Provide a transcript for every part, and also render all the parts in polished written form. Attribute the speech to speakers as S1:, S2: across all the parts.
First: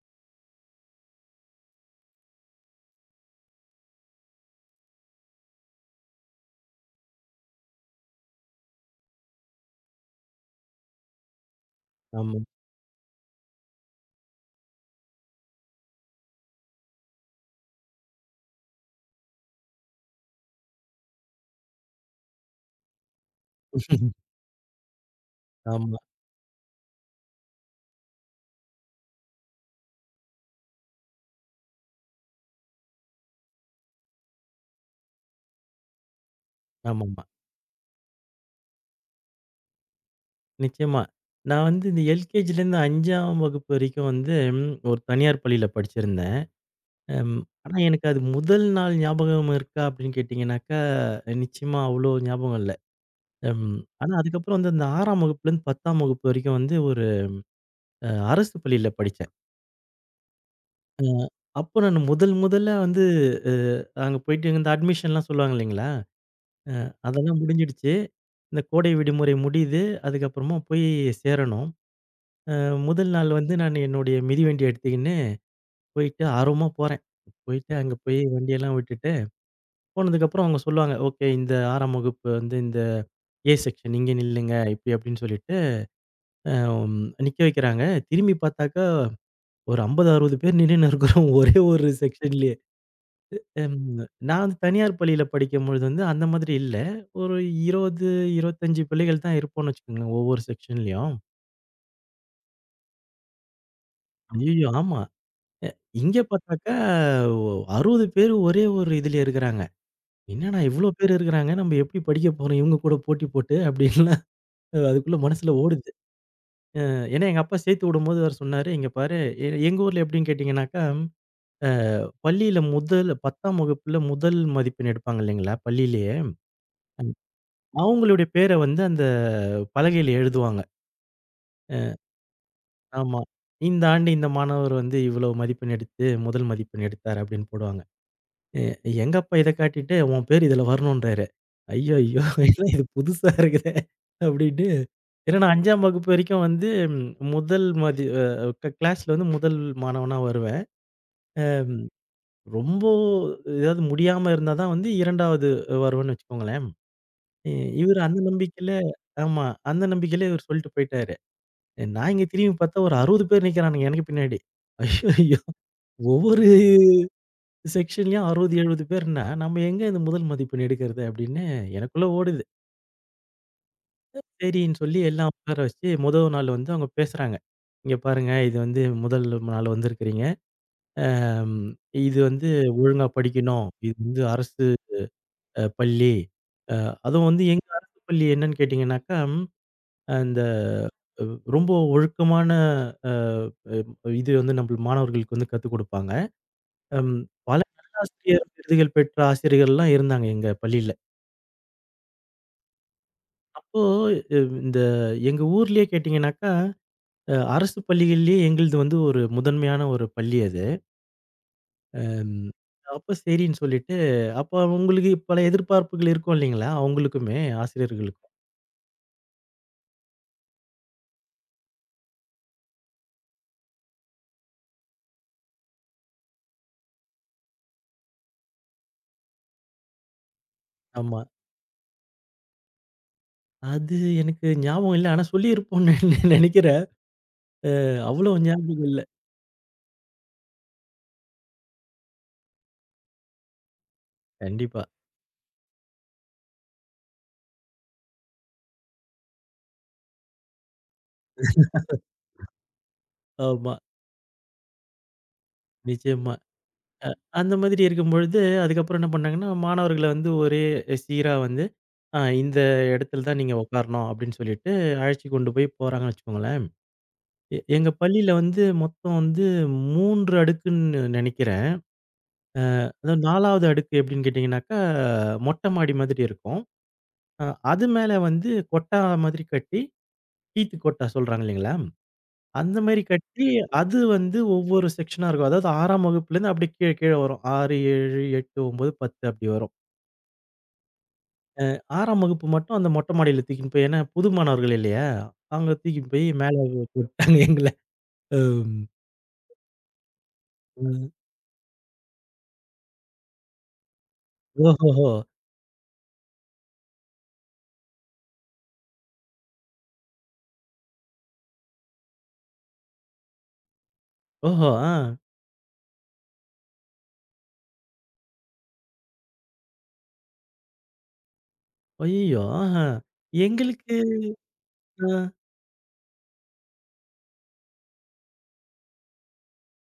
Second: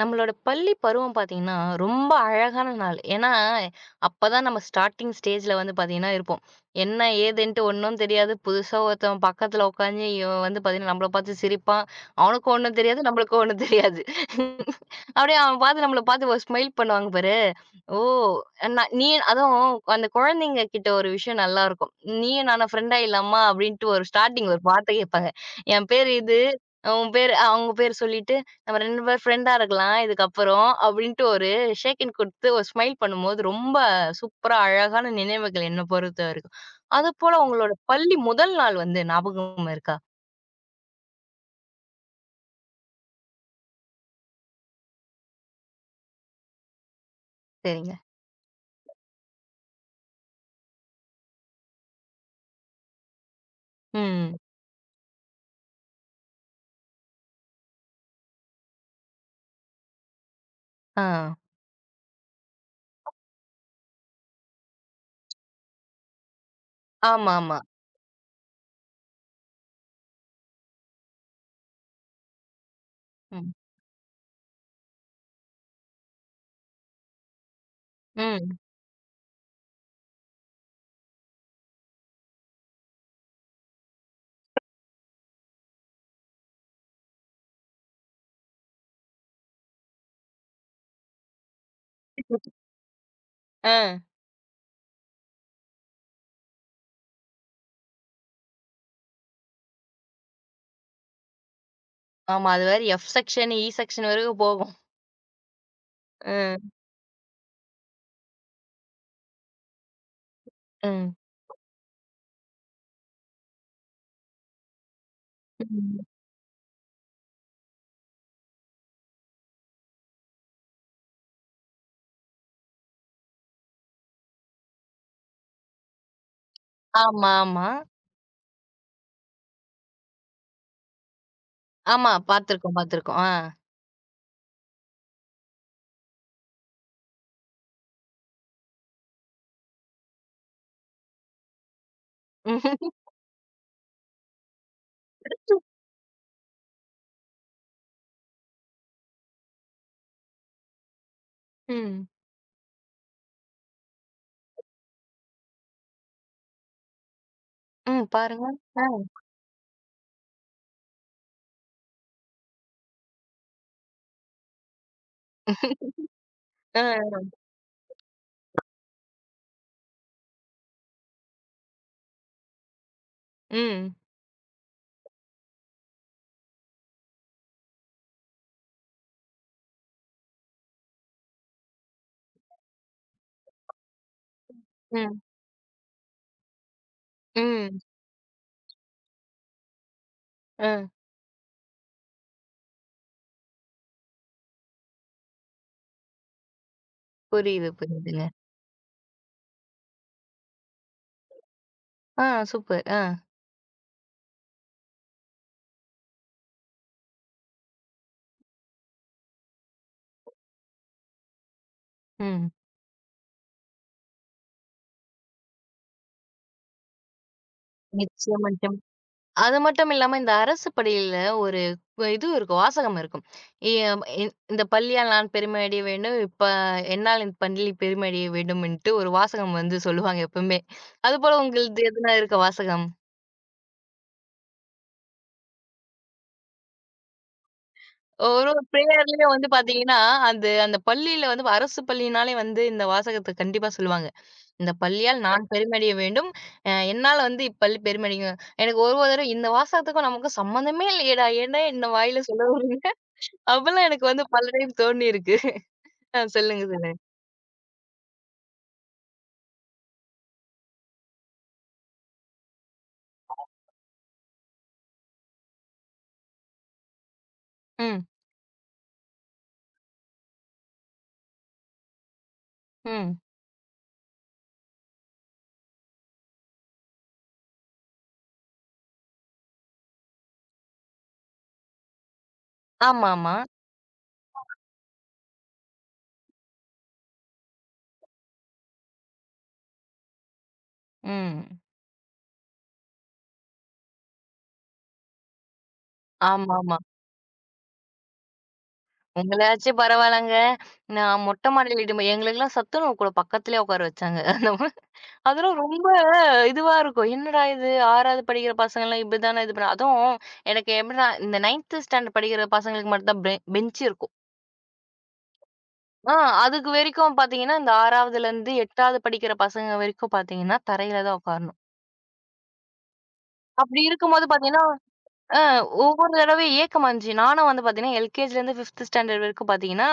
S1: நம்மளோட பள்ளி பருவம் பார்த்தீங்கன்னா, ரொம்ப அழகான நாள். ஏன்னா, அப்பதான் நம்ம ஸ்டார்ட்டிங் ஸ்டேஜ்ல வந்து பார்த்தீங்கன்னா இருப்போம். என்ன ஏதுன்ட்டு ஒண்ணும் தெரியாது. புதுசா ஒருத்தவன் பக்கத்துல உட்காந்து இவன் வந்து பார்த்தீங்கன்னா, நம்மள பார்த்து சிரிப்பான்.
S2: ஆமா.
S1: அவனுக்கும் ஒண்ணும் தெரியாது, நம்மளுக்கும் ஒண்ணும் தெரியாது. அப்படியே அவன் பார்த்து நம்மள பார்த்து ஒரு ஸ்மைல் பண்ணுவாங்க பாரு. ஓ! நீ அதுவும் அந்த குழந்தைங்க கிட்ட ஒரு விஷயம் நல்லாருக்கும். "நீயும் நானும் ஃப்ரெண்ட் ஆயிடலாமா?" அப்படின்ட்டு ஒரு ஸ்டார்ட்டிங் ஒரு வார்த்தை கேட்பாங்க. "என்
S2: ஆமா,
S1: பேரு இது, உன் பேரு" அவங்க பேர் சொல்லிட்டு நம்ம 2 பேரும் ஃப்ரெண்டா இருக்கலாம் இதுக்கப்புறம். அப்டின்ட்டு ஒரு ஷேக் ஹேண்ட் குடுத்து ஒரு ஸ்மைல் பண்ணும்போது, ரொம்ப சூப்பரா அழகான நினைவுகள் என்ன பொறுத்தவரைக்கும்.
S2: ஆமாமா.
S1: அதுபோல உங்களோட பள்ளி முதல் நாள் வந்து ஞாபகம் இருக்கா?
S2: நிச்சயமா. நான் வந்து இந்த எல்கேஜிலேருந்து 5ஆம் வகுப்பு வரைக்கும் வந்து ஒரு தனியார் பள்ளியில படிச்சிருந்தேன். அம் ஆனா
S1: சரிங்க.
S2: எனக்கு அது முதல் நாள் ஞாபகம் இருக்கா அப்படின்னு கேட்டீங்கன்னாக்கா, நிச்சயமா அவ்வளோ ஞாபகம் இல்ல. ம் ஆனா
S1: ம்.
S2: அதுக்கப்புறம் வந்து அந்த 6ஆம் வகுப்புலேருந்து 10ஆம் வகுப்பு வரைக்கும் வந்து ஒரு அரசு பள்ளியில படிச்சேன். அ
S1: ஆ.
S2: அப்போ நான் முதல் முதல்ல வந்து அங்க போயிட்டு இந்த அட்மிஷன்லாம் சொல்லுவாங்க இல்லைங்களா? அ அதெல்லாம்
S1: ஆமாமா.
S2: முடிஞ்சிடுச்சு. இந்த கோடை விடுமுறை முடியுது. அதுக்கப்புறமா போய் சேரணும். அ முதல் நாள்
S1: ம்.
S2: வந்து நான் என்னுடைய மிதிவண்டிய எடுத்துக்கின்னு போயிட்டு ஆர்வமா போறேன். போயிட்டு அங்க போய்
S1: ம்.
S2: வண்டியெல்லாம் விட்டுட்டு, போனதுக்கப்புறம் அவங்க சொல்லுவாங்க. ஓகே இந்த 6ஆம் வகுப்பு வந்து இந்த ஏ செக்ஷன் இங்க நில்லுங்க. இப்படி அப்படின்னு சொல்லிட்டு அ நிக்க வைக்கிறாங்க. திரும்பி பார்த்தாக்கா ஒரு 50, 60 பேர் நின்னுன்னு இருக்கிறோம் ஒரே ஒரு செக்ஷன்லயே.
S1: ஆ.
S2: ம் நான் வந்து தனியார் பள்ளியில படிக்கும்பொழுது வந்து அந்த மாதிரி இல்ல. ஒரு 20, 25 பிள்ளைகள் தான் இருப்போம்னு வச்சுக்கோங்களேன் ஒவ்வொரு செக்ஷன்லயும்.
S1: ஆமா. அது வேற எஃப் செக்ஷன், இ செக்ஷன் வரைக்கும்
S2: ஐய்யயோ!
S1: போகும்.
S2: ஆமா. இங்க
S1: ம்.
S2: பார்த்தாக்கா, ஒ 60 பேர் ஒரே ஒரு இதுல இருக்கிறாங்க. என்னடா இவ்ளோ
S1: ம்.
S2: பேர் இருக்கிறாங்க, நம்ம எப்படி படிக்க போறோம் இவங்க கூட போட்டி போட்டு அப்படின்லாம் அதுக்குள்ள மனசுல ஓடுது.
S1: ம்.
S2: ஏன்னா எங்க அப்பா சேர்த்து விடும்போது அவரு சொன்னாரு, "இங்க பாரு எங்க ஊர்ல எப்படின்னு கேட்டீங்கன்னாக்கா, அ பள்ளியில முதல் 10ஆம் வகுப்புல முதல் மதிப்பெண் எடுப்பாங்க இல்லைங்களா பள்ளியிலேயே,
S1: ஆமா, ஆமா.
S2: அவங்களுடைய பேர வந்து அந்த பலகையில எழுதுவாங்க." அ
S1: ஆமா. பார்த்துருக்கோம்,
S2: ஆமா.
S1: பார்த்துருக்கோம். ஆ.
S2: "இந்த ஆண்டு இந்த மாணவர் வந்து இவ்வளவு மதிப்பெண் எடுத்து முதல் மதிப்பெண் எடுத்தார்" அப்படின்னு போடுவாங்க. எ எங்க அப்பா இத காட்டிட்டு, "உன் பேரு இதுல வரணுன்றாரு." ஐயய்யோ! என்ன இது புதுசா இருக்குதே! அப்டின்ட்டு ஏன்னா நான் 5ஆம் வகுப்பு வரைக்கும் வந்து ம், முதல் மதி அ க கிளாஸ்ல வந்து முதல் மாணவனா வருவேன்.
S1: ம்.
S2: ரொம்ப ஏதாவது முடியாம இருந்தா தான் வந்து 2வது வருவேன்னு வச்சுக்கோங்களேன். இ இவரு
S1: ம்.
S2: அந்த
S1: பாருங்க.
S2: நம்பிக்கையில
S1: ஆ.
S2: ஆமா. அந்த நம்பிக்கையில இவரு சொல்லிட்டு போயிட்டாரு. நான் இங்க திரும்பி பார்த்தா ஒரு 60 பேர் நிக்கிறானுங்க எனக்கு பின்னாடி. ஐயய்யோ! ஒவ்வொரு
S1: ஆ.
S2: செக்ஷன்லயும் 60, 70 பேர்ன்னா, நம்ம எங்க இந்த முதல் மதிப்பெண் எடுக்கிறது? அப்டின்னு எனக்குள்ள ஓடுது.
S1: ம்.
S2: சரின்னு சொல்லி எல்லாம் உட்கார வச்சு, முதல் நாள் வந்து அவங்க பேசுறாங்க. "இங்க பாருங்க, இது வந்து முதல் நாள் வந்திருக்கிறீங்க. அம் இது வந்து ஒழுங்கா படிக்கணும். இது வந்து அரசு
S1: ம்.
S2: பள்ளி. அ அதுவும் வந்து எங்க
S1: ம்.
S2: அரசு பள்ளி என்னன்னு கேட்டீங்கன்னாக்கா, அந்த
S1: ம்.
S2: ரொம்ப ஒழுக்கமான அ அ இது வந்து நம்ம மாணவர்களுக்கு வந்து கத்துக் குடுப்பாங்க. அம் பல
S1: புரியுது, புரியுதுங்க.
S2: நல்லாசிரியர் விருதுகள் பெற்ற ஆசிரியர்கள்லாம் இருந்தாங்க எங்க பள்ளியில.
S1: ஆ சூப்பர். ஆ.
S2: அப்போ, இந்த எங்க ஊர்லயே கேட்டீங்கன்னாக்கா அரசு பள்ளிகள்லயே எங்கள்து வந்து ஒரு முதன்மையான ஒரு பள்ளி அது. அம்
S1: ம்.
S2: அப்ப சரின்னு சொல்லிட்டு, அப்ப அவங்களுக்கு பல எதிர்பார்ப்புகள் இருக்கும் இல்லைங்களா? அவங்களுக்குமே, ஆசிரியர்களுக்கும்.
S1: நிச்சயமா, நிச்சயமா. அது மட்டும் இல்லாம இந்த அரசு பள்ளியில ஒரு இது இருக்கும். வாசகம் இருக்கும். எ இந் இந்த பள்ளியால் நான் பெருமை அடைய வேண்டும். இப்ப என்னால் இந்த பள்ளி பெருமை அடைய வேண்டும்ன்ட்டு ஒரு வாசகம் வந்து சொல்லுவாங்க எப்பவுமே.
S2: ஆமா.
S1: அதுபோல உங்களது எதுனா இருக்கா வாசகம்?
S2: அது எனக்கு ஞாபகம் இல்ல. ஆனா சொல்லியிருப்போம்ன்னு நெனைக்கிறேன். அவ்ளோ
S1: ஒரு ஒரு
S2: ஞாபகம் இல்ல.
S1: பிரேயர்லயும் வந்து பாத்தீங்கன்னா, அந்த அந்த பள்ளியில வந்து அரசு பள்ளினாலே வந்து இந்த வாசகத்த கண்டிப்பா சொல்லுவாங்க. இந்த
S2: கண்டிப்பா.
S1: பள்ளியால் நான் பெருமடைய வேண்டும். அ என்னால வந்து இப்பள்ளி பெருமடையும். எனக்கு ஒரு ஒரு தடவ இந்த வாசகத்துக்கும் நமக்கும் சம்மந்தமே இல்லையேடா! ஏன்டா என்ன வாயில சொல்ல வர்றீங்க?
S2: ஆமா.
S1: அப்பல்லாம் எனக்கு வந்து பல டைம் தோணியிருக்கு. ஆ
S2: நிச்சயமா.
S1: சொல்லுங்க, சொல்லுங்க.
S2: அந்த மாதிரி இருக்கும்பொழுது, அதுக்கப்புறம் என்ன பண்ணாங்கன்னா, மாணவர்கள வந்து ஒரே சீரா வந்து, இந்த இடத்துல தான் நீங்க உட்காரணும்." அப்படின்னு சொல்லிட்டு அழைச்சு கொண்டு போய் போறாங்கன்னு வச்சுக்கோங்களேன். எங்க
S1: ம்,
S2: பள்ளியில வந்து மொத்தம் வந்து 3 அடுக்குன்னு நினைக்கிறேன்.
S1: ம்.
S2: அதாவது 4வது அடுக்கு எப்படின்னு கேட்டீங்கன்னாக்கா, மொட்டை மாடி மாதிரி இருக்கும். அ அது மேல வந்து கொட்டா மாதிரி கட்டி, கீத்து கொட்டா சொல்றாங்க இல்லைங்களா? அந்த மாரி
S1: ஆமாமா.
S2: கட்டி, அது வந்து ஒவ்வொரு செக்ஷனா இருக்கும். அதாவது 6ஆம் வகுப்புலேருந்து அப்படியே கீழ கீழ வரும். 6, 7, 8, 9, 10 அப்படி வரும்.
S1: ம்.
S2: 6ஆம் வகுப்பு மட்டும் அந்த மொட்டை மாடியில தூக்கின்னு போய் ஏன்னா புது மாணவர்கள் இல்லையா? அவங்க தூக்கின்னு போய் மேல
S1: ஆமாமா.
S2: போட்டாங்க எங்கள. அம்.
S1: உங்களாச்சும் பரவால்லங்க.
S2: ம்.
S1: நான் மொட்ட மாடியில இடும்போ எங்களுக்கெல்லாம் சத்துணவு கூட பக்கத்திலேயே உட்கார வச்சாங்க.
S2: ஓஹோஹோ!
S1: அதெல்லாம் ரொம்ப இதுவா இருக்கும். என்னடா இது 6வது படிக்கிற பசங்கலாம் இப்படிதானே இது பண்ண அதுவும் எனக்கு எப்படின்னா இந்த 9த் ஸ்டாண்டர்ட் படிக்கிற பசங்களுக்கு மட்டும் தான் பெஞ்ச் இருக்கும்.
S2: ஓஹோ! ஆ.
S1: ஆ அதுக்கு வரைக்கும் பாத்தீங்கன்னா, இந்த 6வதுலருந்து 8வது படிக்கிற பசங்க வரைக்கும் பாத்தீங்கன்னா, தரையில தான் உட்காரணும்.
S2: அய்யய்யோ! ஆஹா.
S1: அப்படி
S2: எங்களுக்கு
S1: இருக்கும்போது பாத்தீங்கன்னா,
S2: ஆ
S1: அ ஒவ்வொரு தடவையும் ஏக்கமா இருந்துச்சு. நானும் வந்து பாத்தீங்கன்னா, எல்கேஜிலருந்து 5த் ஸ்டாண்டர்ட் வரைக்கும் பாத்தீங்கன்னா,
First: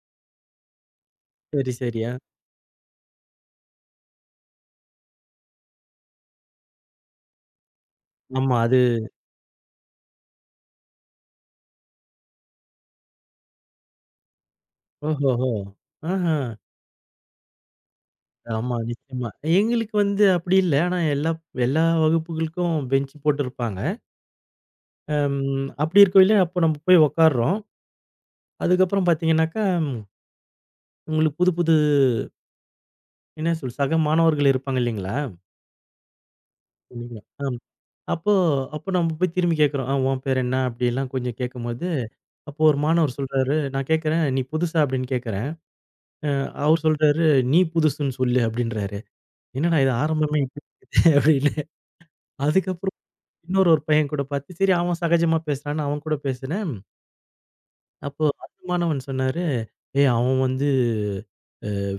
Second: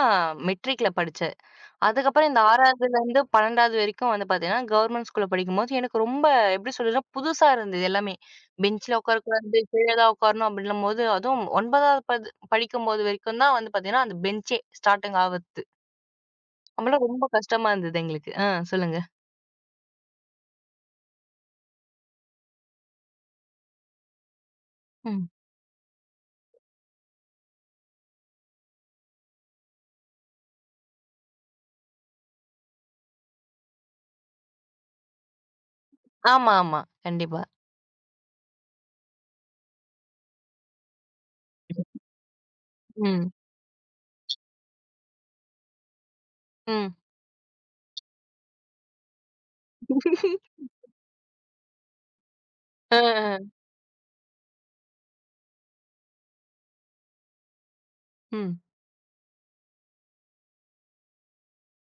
S1: மெட்ரிக்ல படிச்சேன்.
S2: சரி, சரி. ஆ.
S1: அதுக்கப்புறம் இந்த 6வதுலருந்து 12வது வரைக்கும் வந்து பாத்தீங்கன்னா, கவர்மெண்ட் ஸ்கூல்ல படிக்கும்போது எனக்கு ரொம்ப எப்படி சொல்றதுன்னா, புதுசா இருந்தது எல்லாமே.
S2: ஆமா. அது
S1: பெஞ்ச்ல உட்காரக்கூடாது, கீழ தான் உட்காரணும் அப்படின்னும்போது, அதுவும் 9வது படிக்கும்போது வரைக்கும் தான் வந்து பாத்தீங்கன்னா, அந்த பெஞ்சே ஸ்டார்டிங்
S2: ஓஹோஹோ!
S1: ஆவறது.
S2: ஆஹா.
S1: அப்பலாம் ரொம்ப கஷ்டமா இருந்தது எங்களுக்கு. ஆ
S2: ஆமா,
S1: சொல்லுங்க.
S2: நிச்சயமா. எங்களுக்கு வந்து அப்படி இல்ல. ஆனா எல்லா எல்லா வகுப்புகளுக்கும் பெஞ்ச் போட்டிருப்பாங்க.
S1: ம்.
S2: அம் அப்படி இருக்கையில அப்போ நம்ம போய் உட்கார்றோம். அதுக்கப்புறம் பார்த்தீங்கன்னாக்கா, உங்களுக்கு புது புது என்ன சொல் சக மாணவர்கள் இருப்பாங்க இல்லைங்களா?
S1: ஆமா, ஆமா. கண்டிப்பா.
S2: ஆம். அப்போ அப்போ நம்ம போய் திரும்பி கேட்கிறோம். "ஆ உன் பேர் என்ன?" அப்படிலாம் கொஞ்சம் கேட்கும்போது, அப்போ ஒரு மாணவர்
S1: ம்.
S2: சொல்றாரு, நான் கேட்கிறேன், "நீ புதுசா?" அப்படின்னு கேட்கிறேன். அ அவர்
S1: ம்.
S2: சொல்றாரு, "நீ புதுசுன்னு சொல்லு" அப்படின்றாரு. என்னடா இது ஆரம்பமே இப்படி இருக்குதே அப்படின்னு.
S1: அ,
S2: அதுக்கப்புறம்
S1: அ.
S2: இன்னொரு ஒரு பையன் கூட பார்த்து, சரி அவன் சகஜமா பேசுறான்னு அவன் கூட பேசினேன். அப்போ அந்த
S1: ம்.
S2: மாணவன் சொன்னாரு, "ஏய் அவன் வந்து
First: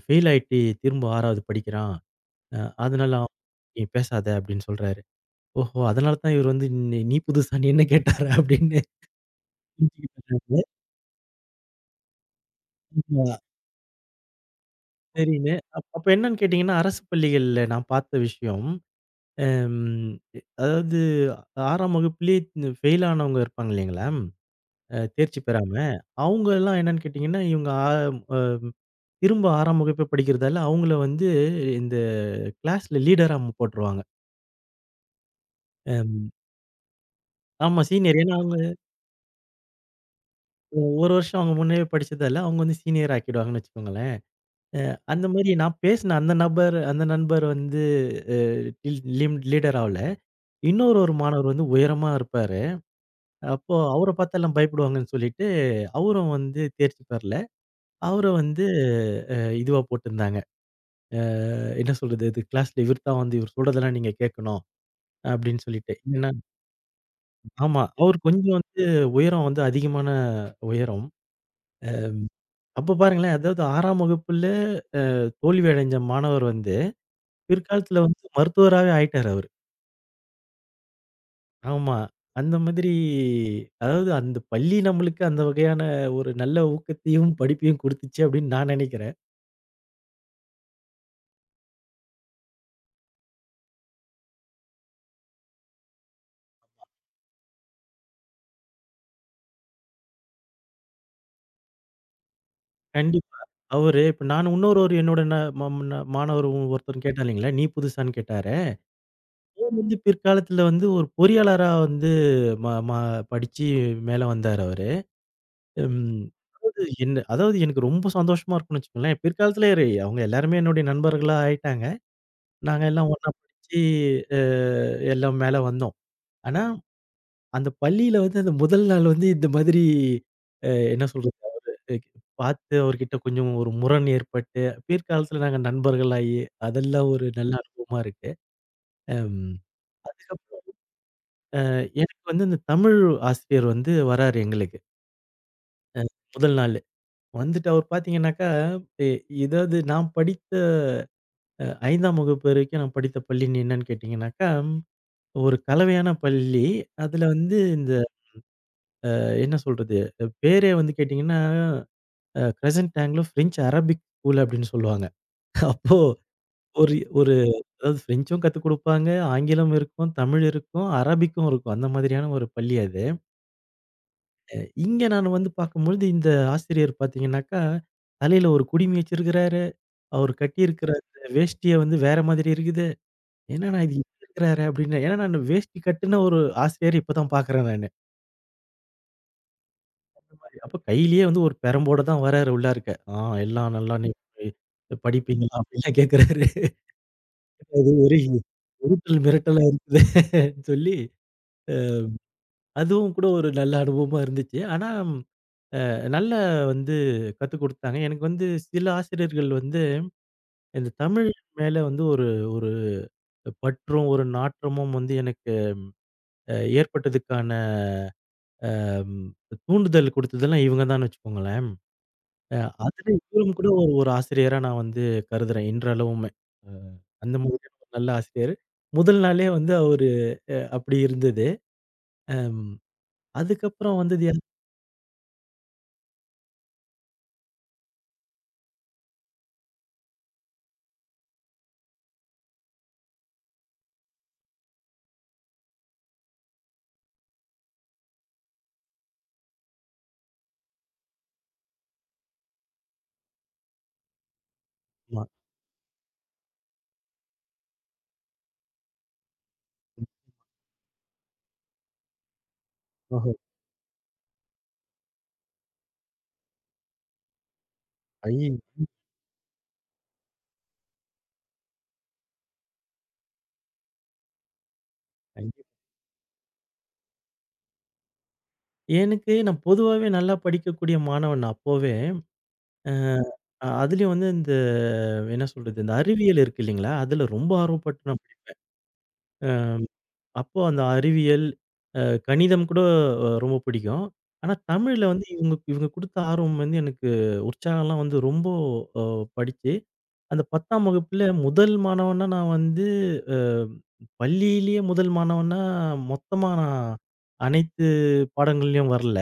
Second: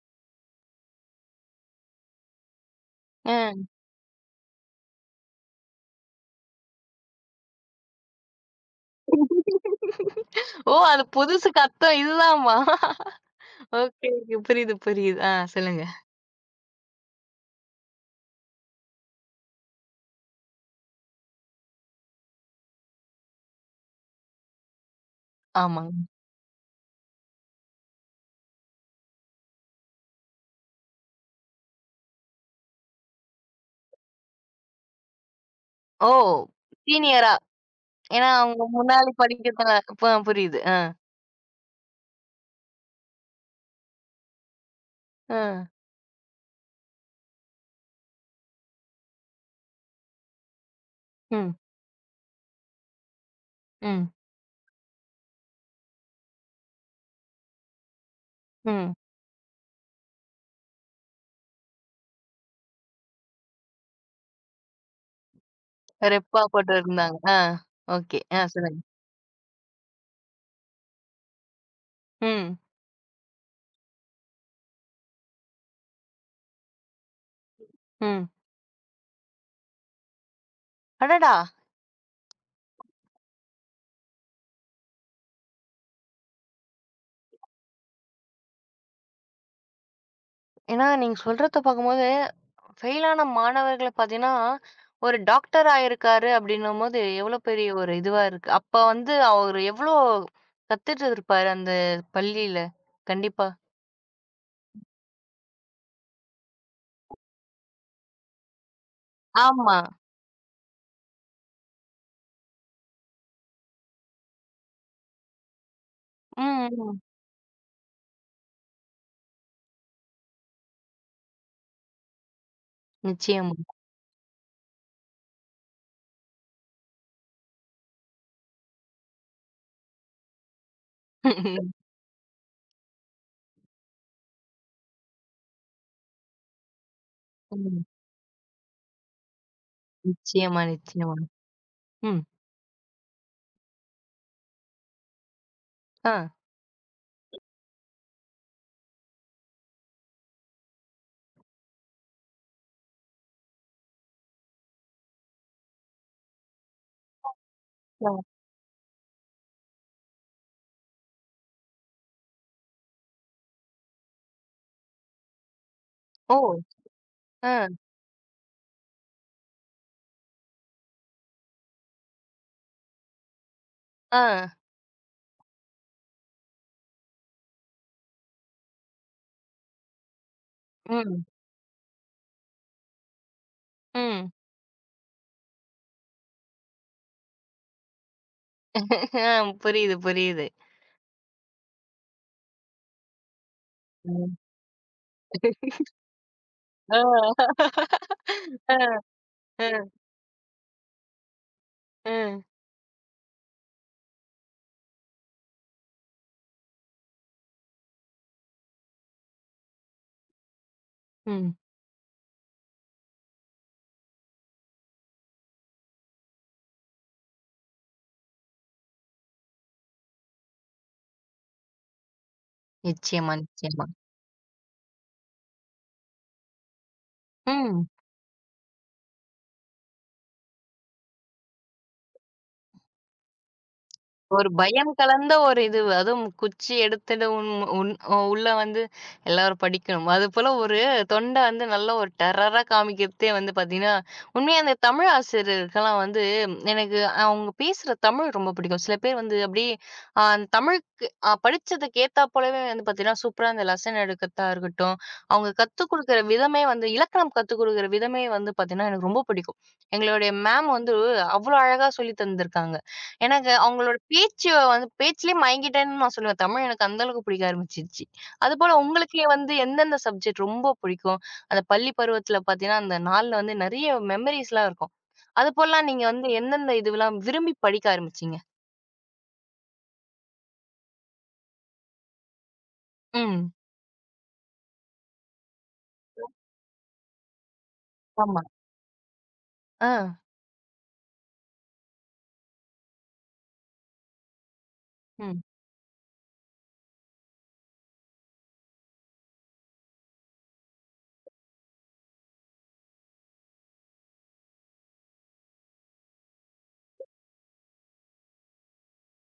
S2: ஃபெயில் ஆயிட்டு திரும்ப 6வது படிக்கிறான். அ அதனால அவன்
S1: அ.
S2: நீ பேசாத" அப்படின்னு சொல்றாரு. ஓஹோ! அதனால தான் இவர் வந்து நீ நீ புதுசான்னு என்ன கேட்டாரா அப்படின்னு புரிஞ்சுக்கிட்டேன் நானு.
S1: ஓ! அது புதுசுக்கு அர்த்தம் இதுதாம்மா.
S2: ஆ
S1: ஓகே, ஓகே. புரியுது, புரியுது. ஆ
S2: சரின்னு.
S1: சொல்லுங்க.
S2: அப்ப என்னன்னு கேட்டீங்கன்னா, அரசு பள்ளிகள்ல நான் பார்த்த விஷயம், அம் அதாவது 6ஆம் வகுப்பிலேயே ஃபெயில் ஆனவங்க இருப்பாங்க இல்லைங்களா? தேர்ச்சி பெறாம,
S1: ஆமாங்க.
S2: அவுங்கலாம் என்னன்னு கேட்டீங்கன்னா, இவுங்க ஆ அ திரும்ப 6ஆம் வகுப்பே படிக்கிறதால, அவுங்கள வந்து இந்த கிளாஸ்ல லீடரா போட்டுருவாங்க.
S1: ஓ!
S2: அம்
S1: சீனியரா.
S2: ஆமா சீனியர்.
S1: ஏன்னா
S2: ஏன்னா அவுங்க
S1: அவங்க முன்னாடி படிக்கிறதுனால இப்ப புரியுது. அ,
S2: ஒரு வருஷம் அவுங்க முன்னவே படிச்சதால, அவுங்க வந்து சீனியர் ஆக்கிடுவாங்கன்னு வச்சுக்கோங்களேன். அ அந்த
S1: அ.
S2: மாரி நான் பேசின அந்த நபர் அந்த நண்பர் வந்து அ டில் லிம் லீடர் ஆவல. இன்னொரு ஒரு மாணவர்
S1: ம்,
S2: வந்து உயரமா இருப்பாரு. அப்போ அவர
S1: ம்,
S2: பாத்து எல்லாம் பயப்படுவாங்கன்னு சொல்லிட்டு, அவரும் வந்து தேர்ச்சி பெறல. அவர வந்து
S1: ம்.
S2: அ இதுவா போட்டிருந்தாங்க. அ என்ன சொல்றது? இது கிளாஸ்ல இவர் தான் வந்து இவர் சொல்றதெல்லாம் நீங்க கேட்கணும். அப்படின்னு சொல்லிட்டு. ஏன்னா
S1: ரெப்பா போட்டு இருந்தாங்க. ஆ.
S2: ஆமா. அவர்
S1: ஓகே. ஆ
S2: கொஞ்சம்
S1: சொல்லுங்க.
S2: வந்து உயரம் வந்து அதிகமான உயரம்.
S1: ம்,
S2: அப்ப பாருங்களேன், அதாவது 6ஆம் வகுப்புல தோல்வி அடைஞ்ச மாணவர் வந்து, பிற்காலத்துல வந்து
S1: ம்.
S2: மருத்துவராவே ஆயிட்டாரு அவரு.
S1: அடடா!
S2: ஆமா. அந்த மாதிரி அதாவது அந்த பள்ளி நம்மளுக்கு அந்த வகையான ஒரு நல்ல ஊக்கத்தையும், படிப்பையும் குடுத்துச்சு அப்படின்னு நான் நெனைக்கிறேன்.
S1: ஏன்னா நீங்க சொல்றத பார்க்கும்போது ஃபெயில் ஆன மாணவர்கள பார்த்தீங்கன்னா, ஒரு டாக்டர் ஆயிருக்காரு அப்படின்னும்போது, எவ்வளோ பெரிய ஒரு இதுவா இருக்கு. அப்ப வந்து அவரு எவ்வளோ கத்துட்டு இருப்பாரு அந்த பள்ளியில.
S2: கண்டிப்பா.
S1: கண்டிப்பா.
S2: அவரு இப்ப நான் இன்னொரு என்னோட மாணவர் ஒருத்தர் கேட்டார் இல்லைங்களா? நீ புதுசான்னு கேட்டாரு.
S1: ஆமா.
S2: வந்து பிற்காலத்துல வந்து ஒரு பொறியாளரா வந்து ம ம படிச்சு மேல வந்தாரு அவரு. ம்.
S1: ம்,
S2: அதாவது
S1: ம்.
S2: என்ன அதாவது எனக்கு ரொம்ப சந்தோஷமா இருக்கும்னு வச்சுக்கோங்களேன். பிற்காலத்துல அவங்க எல்லாருமே என்னுடைய நண்பர்களா ஆயிட்டாங்க. நாங்க எல்லாம் ஒண்ணா
S1: நிச்சயமா.
S2: படிச்சு அ எல்லாம் மேல வந்தோம். ஆனா, அந்த பள்ளியில வந்து அந்த முதல் நாள் வந்து இந்த மாதிரி என்ன சொல்றது அவரு பார்த்து அவர்கிட்ட கொஞ்சம் ஒரு முரண் ஏற்பட்டு, பிற்காலத்துல நாங்க நண்பர்களாகி அதெல்லாம் ஒரு நல்ல
S1: ம்.
S2: அனுபவமா இருக்கு. அம்.
S1: நிச்சயமா,
S2: அதுக்கப்புறம்
S1: நிச்சயமா. ம்.
S2: எனக்கு வந்து அந்த தமிழ் ஆசிரியர் வந்து வராரு எங்களுக்கு.
S1: ஆ.
S2: முதல் நாளு. வந்துட்டு அவர் பார்த்தீங்கன்னாக்கா, எ இதாவது நான் படித்த அ 5ஆம் வகுப்பு வரைக்கும் நான் படித்த பள்ளி என்னன்னு கேட்டீங்கன்னாக்கா, ஒரு கலவையான பள்ளி. அதுல வந்து இந்த
S1: ஆ.
S2: என்ன சொல்றது? பேரே வந்து கேட்டீங்கன்னா, Crescent Anglo French Arabic school அப்படின்னு சொல்லுவாங்க. அப்போ
S1: ஓ!
S2: ஒரு ஒரு
S1: ஆ,
S2: அதாவது பிரெஞ்சும் கத்துக் குடுப்பாங்க, ஆங்கிலம் இருக்கும், தமிழ் இருக்கும், அரபிக்கும் இருக்கும். அந்த மாதிரியான ஒரு பள்ளி அது.
S1: ஆ.
S2: அ இங்க நான் வந்து பார்க்கும்பொழுது, இந்த ஆசிரியர் பார்த்தீங்கன்னாக்கா, தலையில ஒரு குடுமி வச்சிருக்கிறாரு. அவர் கட்டியிருக்கிற அந்த
S1: ம்,
S2: வேஷ்டிய வந்து வேற மாதிரி இருக்குது. என்னடா இது இப்படி
S1: ம்.
S2: இருக்கிறாரே அப்படின்னு. ஏன்னா நான் வேஷ்டி கட்டுன ஒரு ஆசிரியர் இப்ப தான் பார்க்குறேன் நானு.
S1: ஆ புரியுது,
S2: இந்த
S1: புரியுது.
S2: மாரி அப்ப கையிலேயே வந்து ஒரு பெரம்போட தான் வராரு உள்ளாருக்க. எல்லாம் நல்லா நீ
S1: ம்.
S2: படிப்பீங்களா? அப்படிலாம் கேட்கிறாரு.
S1: ஆ.
S2: அது ஒரு
S1: ஆ,
S2: உருட்டல் மிரட்டலா
S1: ஆ,
S2: இருக்குது சொல்லி, அ
S1: ஆ.
S2: அதுவும் கூட ஒரு நல்ல அனுபவமா இருந்துச்சு. ஆனா நல்லா வந்து கத்துக் குடுத்தாங்க. எனக்கு வந்து சில ஆசிரியர்கள் வந்து இந்த தமிழ்
S1: ம்.
S2: மேல வந்து ஒரு ஒரு பற்றும், ஒரு நாற்றமும் வந்து எனக்கு அ ஏற்பட்டதுக்கான ம் தூண்டுதல் குடுத்ததெல்லாம் இவங்க தான்னு வச்சுக்கோங்களேன். அ அதுல
S1: நிச்சயமா,
S2: இவரும் கூட
S1: நிச்சயமா.
S2: ஒரு ஒரு ஆசிரியரா நான் வந்து கருதுறேன் இன்றளவுமே. அ அந்த மாதிரியான
S1: ம்.
S2: ஒரு நல்ல ஆசிரியர். முதல் நாளே வந்து அவரு அப்படி இருந்தது. அம் அதுக்கப்புறம் வந்தது
S1: ஒரு பயம் கலந்த ஒரு இது. அதுவும் குச்சி எடுத்துட்டு உன் உன் உள்ள வந்து எல்லாரும் படிக்கணும். அதுபோல ஒரு தொண்ட வந்து நல்ல ஒரு டெரரா காமிக்கிறதே வந்து பார்த்தீங்கன்னா, உண்மையா அந்த தமிழ் ஆசிரியருக்கெல்லாம் வந்து எனக்கு அவங்க பேசுற தமிழ் ரொம்ப பிடிக்கும். சில பேர் வந்து அப்படியே அ தமிழுக்கு படிச்சதுக்கு ஏத்தா போலவே வந்து பார்த்தீங்கன்னா, சூப்பரா அந்த லெசன் எடுக்கிறதா இருக்கட்டும்,
S2: யாருமா
S1: அவங்க கத்துக் குடுக்குற விதமே வந்து இலக்கணம் கத்துக் குடுக்குற விதமே வந்து பார்த்தீங்கன்னா, எனக்கு ரொம்ப பிடிக்கும். எங்களுடைய மேம் வந்து அவ்வளோ அழகா சொல்லி தந்திருக்காங்க.
S2: ஓஹோ!
S1: எனக்கு அவங்களோட பேச்சு வந்து பேச்சிலேயே மயங்கிட்டேன்னு நான் சொல்லுவேன். தமிழ் எனக்கு அந்த அளவுக்கு பிடிக்க ஆரம்பிச்சுருச்சு.
S2: ஐயயோ!
S1: அதுபோல உங்களுக்கு வந்து எந்தெந்த சப்ஜெக்ட் ரொம்ப பிடிக்கும்? அந்த பள்ளி பருவத்தில பார்த்தீங்கன்னா, அந்த நாள்ல வந்து நெறைய மெமரீஸ்லாம் இருக்கும்.
S2: ஐயோ!
S1: அதுபோலலாம் நீங்க வந்து எந்தெந்த இதுவெல்லாம் விரும்பி படிக்க ஆரம்பிச்சீங்க?
S2: எனக்கு நான் பொதுவாவே நல்லா படிக்கக்கூடிய மாணவன் அப்போவே.
S1: ம்.
S2: அதுலயும் வந்து இந்த என்ன சொல்றது? இந்த அறிவியல் இருக்கு இல்லீங்களா? அதுல ரொம்ப ஆர்வப்பட்டு நான்
S1: ஆமா.
S2: அ
S1: ஆ.
S2: அப்போ அந்த அறிவியல், அ கணிதம் கூட ரொம்ப பிடிக்கும். ஆனா தமிழ்ல வந்து
S1: ம்.
S2: இவங்க இவங்க குடுத்த ஆர்வம் வந்து எனக்கு உற்சாகம்லாம் வந்து ரொம்ப அ படிச்சு, அந்த 10ஆம் வகுப்புல முதல் மாணவனா நான் வந்து அ பள்ளியிலேயே முதல் மாணவனா மொத்தமா நான் அனைத்து பாடங்கள்லயும் வரல.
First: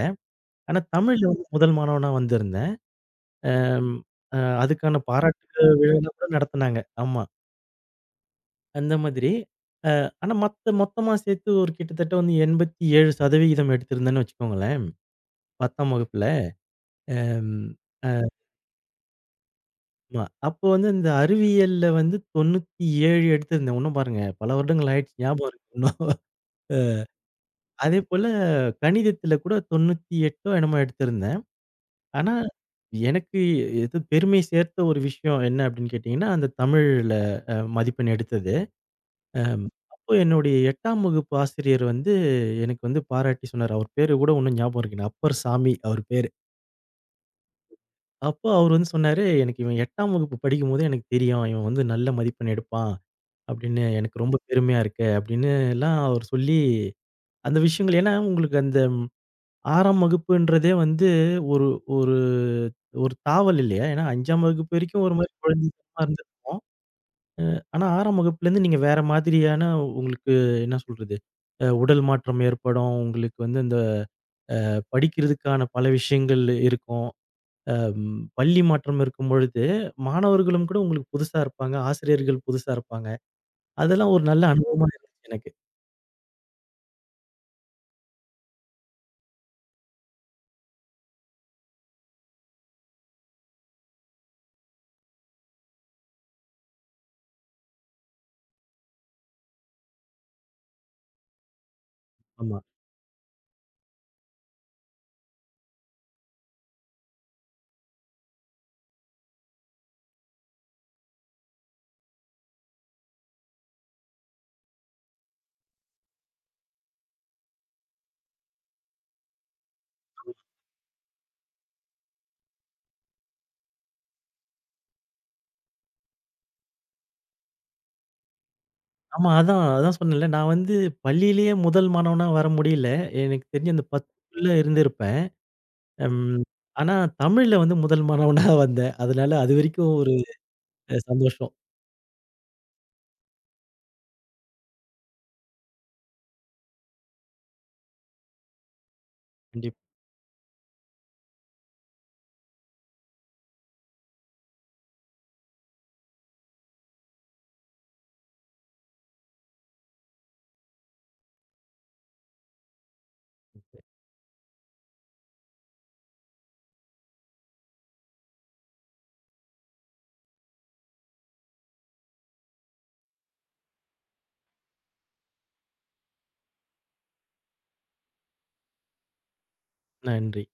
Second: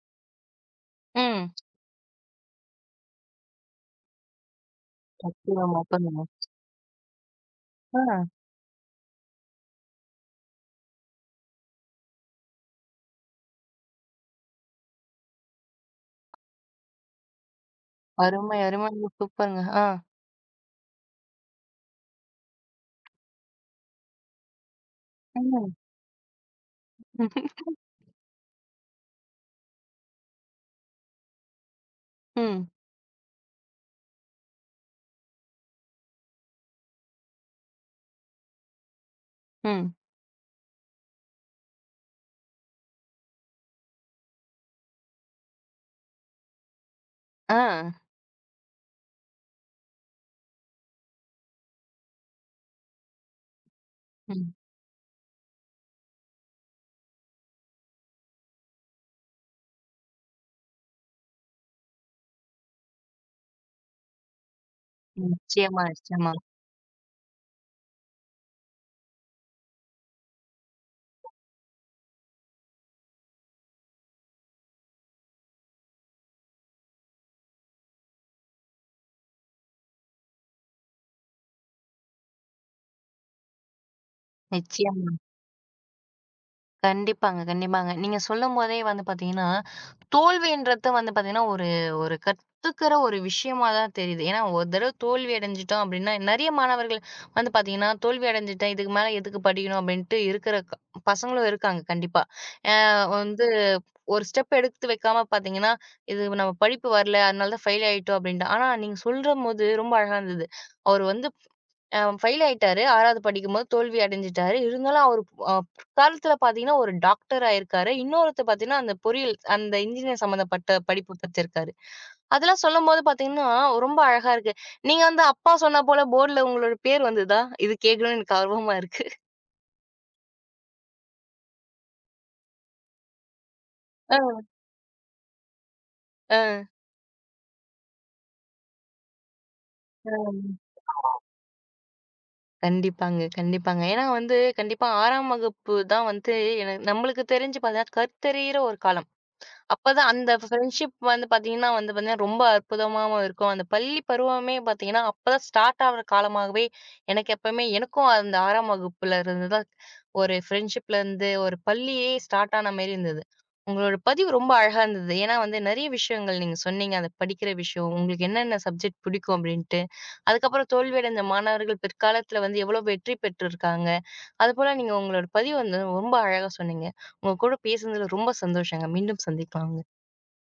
S2: ஆனா தமிழ்ல வந்து
S1: ம்.
S2: முதல் மாணவனா வந்திருந்தேன். அம் அ அதுக்கான பாராட்டு
S1: ஒப்பந்தமா,
S2: விழாலாம்
S1: ஒப்பந்தமா.
S2: கூட நடத்துனாங்க. ஆமா.
S1: ஆ.
S2: அந்த மாதிரி. ஆனா, மத்த மொத்தமா சேர்த்து ஒரு கிட்டத்தட்ட வந்து 87% எடுத்திருந்தேன்னு வச்சுக்கோங்களேன், 10ஆம் வகுப்புல. அம்
S1: அருமை, அருமைங்க. சூப்பருங்க. ஆ.
S2: ஆமா. அப்போ வந்து இந்த அறிவியல்ல வந்து 97 எடுத்திருந்தேன். இன்னும் பாருங்க பல வருடங்கள் ஆயிடுச்சு. ஞாபகம் இருக்கு
S1: ம்.
S2: இன்னும். அதேபோல கணிதத்தில கூட 98ஓ என்னமோ எடுத்திருந்தேன். ஆனா,
S1: ம்.
S2: எனக்கு எது பெருமை சேர்த்த ஒரு விஷயம் என்ன அப்படின்னு கேட்டீங்கன்னா, அந்த தமிழ்ல மதிப்பெண் எடுத்தது. அம்.
S1: ம்.
S2: அப்போ என்னுடைய 8ஆம் வகுப்பு ஆசிரியர் வந்து எனக்கு வந்து பாராட்டி சொன்னாரு. அவர் பேரு கூட இன்னும் ஞாபகம் இருக்கு. எனக்கு அப்பர் சாமி அவர் பேரு.
S1: ஆ.
S2: அப்போ அவர் வந்து சொன்னாரு, "எனக்கு இவன் 8ஆம் வகுப்பு படிக்கும்போதே எனக்கு தெரியும். இவன் வந்து நல்ல மதிப்பெண் எடுப்பான்" அப்படின்னு. "எனக்கு ரொம்ப
S1: ம்.
S2: பெருமையா இருக்கு" அப்படின்னு எல்லாம் அவர் சொல்லி அந்த விஷயங்கள் ஏன்னா உங்களுக்கு அந்த 6ஆம் வகுப்புன்றதே வந்து ஒரு ஒரு ஒரு தாவல் இல்லையா? ஏன்னா 5ஆம் வகுப்பு வரைக்கும் ஒரு மாரி
S1: நிச்சயமா,
S2: குழந்தைத்தனமா
S1: நிச்சயமா.
S2: இருந்திருப்போம். ஆனா 6ஆம் வகுப்புலேருந்து நீங்க வேற மாதிரியான உங்களுக்கு என்ன சொல்றது? உடல் மாற்றம் ஏற்படும். உங்களுக்கு வந்து அந்த படிக்கிறதுக்கான பல விஷயங்கள் இருக்கும். அ ம் பள்ளி மாற்றம் இருக்கும்பொழுது, மாணவர்களும் கூட உங்களுக்கு புதுசா இருப்பாங்க. ஆசிரியர்கள் புதுசா இருப்பாங்க. அதெல்லாம் ஒரு நல்ல ஓ! அனுபவமா
S1: நிச்சயம்.
S2: இருந்துச்சு எனக்கு.
S1: கண்டிப்பாங்க, கண்டிப்பாங்க. நீங்க சொல்லும்போதே வந்து பார்த்தீங்கன்னா, தோல்வின்றது வந்து பார்த்தீங்கன்னா, ஒரு ஒரு கத்துக்கிற ஒரு விஷயமா தான் தெரியுது. ஏன்னா, ஒரு தடவ தோல்வி அடைஞ்சுட்டோம் அப்டின்னா, நெறைய மாணவர்கள் வந்து பார்த்தீங்கன்னா, தோல்வி அடைஞ்சுட்டேன், இதுக்கு மேல எதுக்கு படிக்கணும் அப்டின்ட்டு இருக்கிற பசங்களும் இருக்காங்க கண்டிப்பா.
S2: ஆமா.
S1: அ வந்து ஒரு ஸ்டெப் எடுத்து வைக்காம பார்த்தீங்கன்னா, இது நம்ம படிப்பு வரல, அதனால தான் ஃபெயில் ஆயிட்டோம் அப்டின்ட்டு. ஆனா, நீங்க சொல்றம்போது ரொம்ப அழகா இருந்தது. அவரு வந்து அ ஃபெயில் ஆயிட்டாரு. 6வது படிக்கும்போது தோல்வி அடைஞ்சுட்டாரு. இருந்தாலும் அவரு அ பிற்காலத்துல பார்த்தீங்கன்னா, ஒரு டாக்டர் ஆயிருக்காரு. இன்னொருத்தர் பார்த்தீங்கன்னா, அந்த பொறியியல் அந்த இன்ஜினியர் சம்மந்தப்பட்ட படிப்பு படிச்சிருக்காரு. அதெல்லாம் சொல்லும்போது பார்த்தீங்கன்னா, ரொம்ப அழகா இருக்கு. நீங்க வந்து அப்பா சொன்னா போல போர்ட்ல உங்களோட பேர் வந்துதா? இது கேட்கணும்னு எனக்கு ஆர்வமா இருக்கு.
S2: ஆமா. அதான் அதான் சொன்னேன்ல. நான் வந்து பள்ளியிலேயே முதல் மாணவனா வர முடியல. எனக்கு தெரிஞ்சு அந்த
S1: அ,
S2: 10க்குள்ள இருந்திருப்பேன். ம்.
S1: அ,
S2: ஆனா தமிழ்ல வந்து முதல் மாணவனா வந்தேன். அதனால அதுவரைக்கும் ஒரு
S1: அ.
S2: சந்தோஷம்.
S1: கண்டிப்பாங்க, கண்டிப்பாங்க. ஏன்னா வந்து கண்டிப்பா 6ஆம் வகுப்பு தான் வந்து என நம்மளுக்கு தெரிஞ்சு பார்த்தீங்கன்னா, கருத்தெரியிற ஒரு காலம்.
S2: கண்டிப்பா.
S1: அப்பதான் அந்த ஃப்ரெண்ட்ஷிப் வந்து பார்த்தீங்கன்னா வந்து பார்த்தீங்கன்னா, ரொம்ப அற்புதமாவும் இருக்கும். அந்த பள்ளி பருவமே பார்த்தீங்கன்னா, அப்பதான் ஸ்டார்ட் ஆகுற காலமாகவே எனக்கு எப்பவுமே எனக்கும் அந்த 6ஆம் வகுப்புல இருந்து தான் ஒரு ஃப்ரெண்ட்ஷிப்ல இருந்து ஒரு பள்ளியே ஸ்டார்ட் ஆன மாரி இருந்தது. உங்களோட பதிவு ரொம்ப அழகா இருந்தது. ஏன்னா வந்து நெறைய விஷயங்கள் நீங்க சொன்னீங்க. அந்த படிக்கிற விஷயம், உங்களுக்கு என்னென்ன சப்ஜெக்ட் பிடிக்கும் அப்டின்ட்டு. அதுக்கப்புறம் தோல்வியடைந்த மாணவர்கள் பிற்காலத்துல வந்து எவ்வளோ வெற்றி பெற்றிருக்காங்க. அதுபோல நீங்க உங்களோட பதிவு வந்து ரொம்ப அழகா சொன்னீங்க. உங்க கூட பேசுனதுல ரொம்ப சந்தோஷங்க. மீண்டும் சந்திக்கலாங்க.
S2: நன்றி.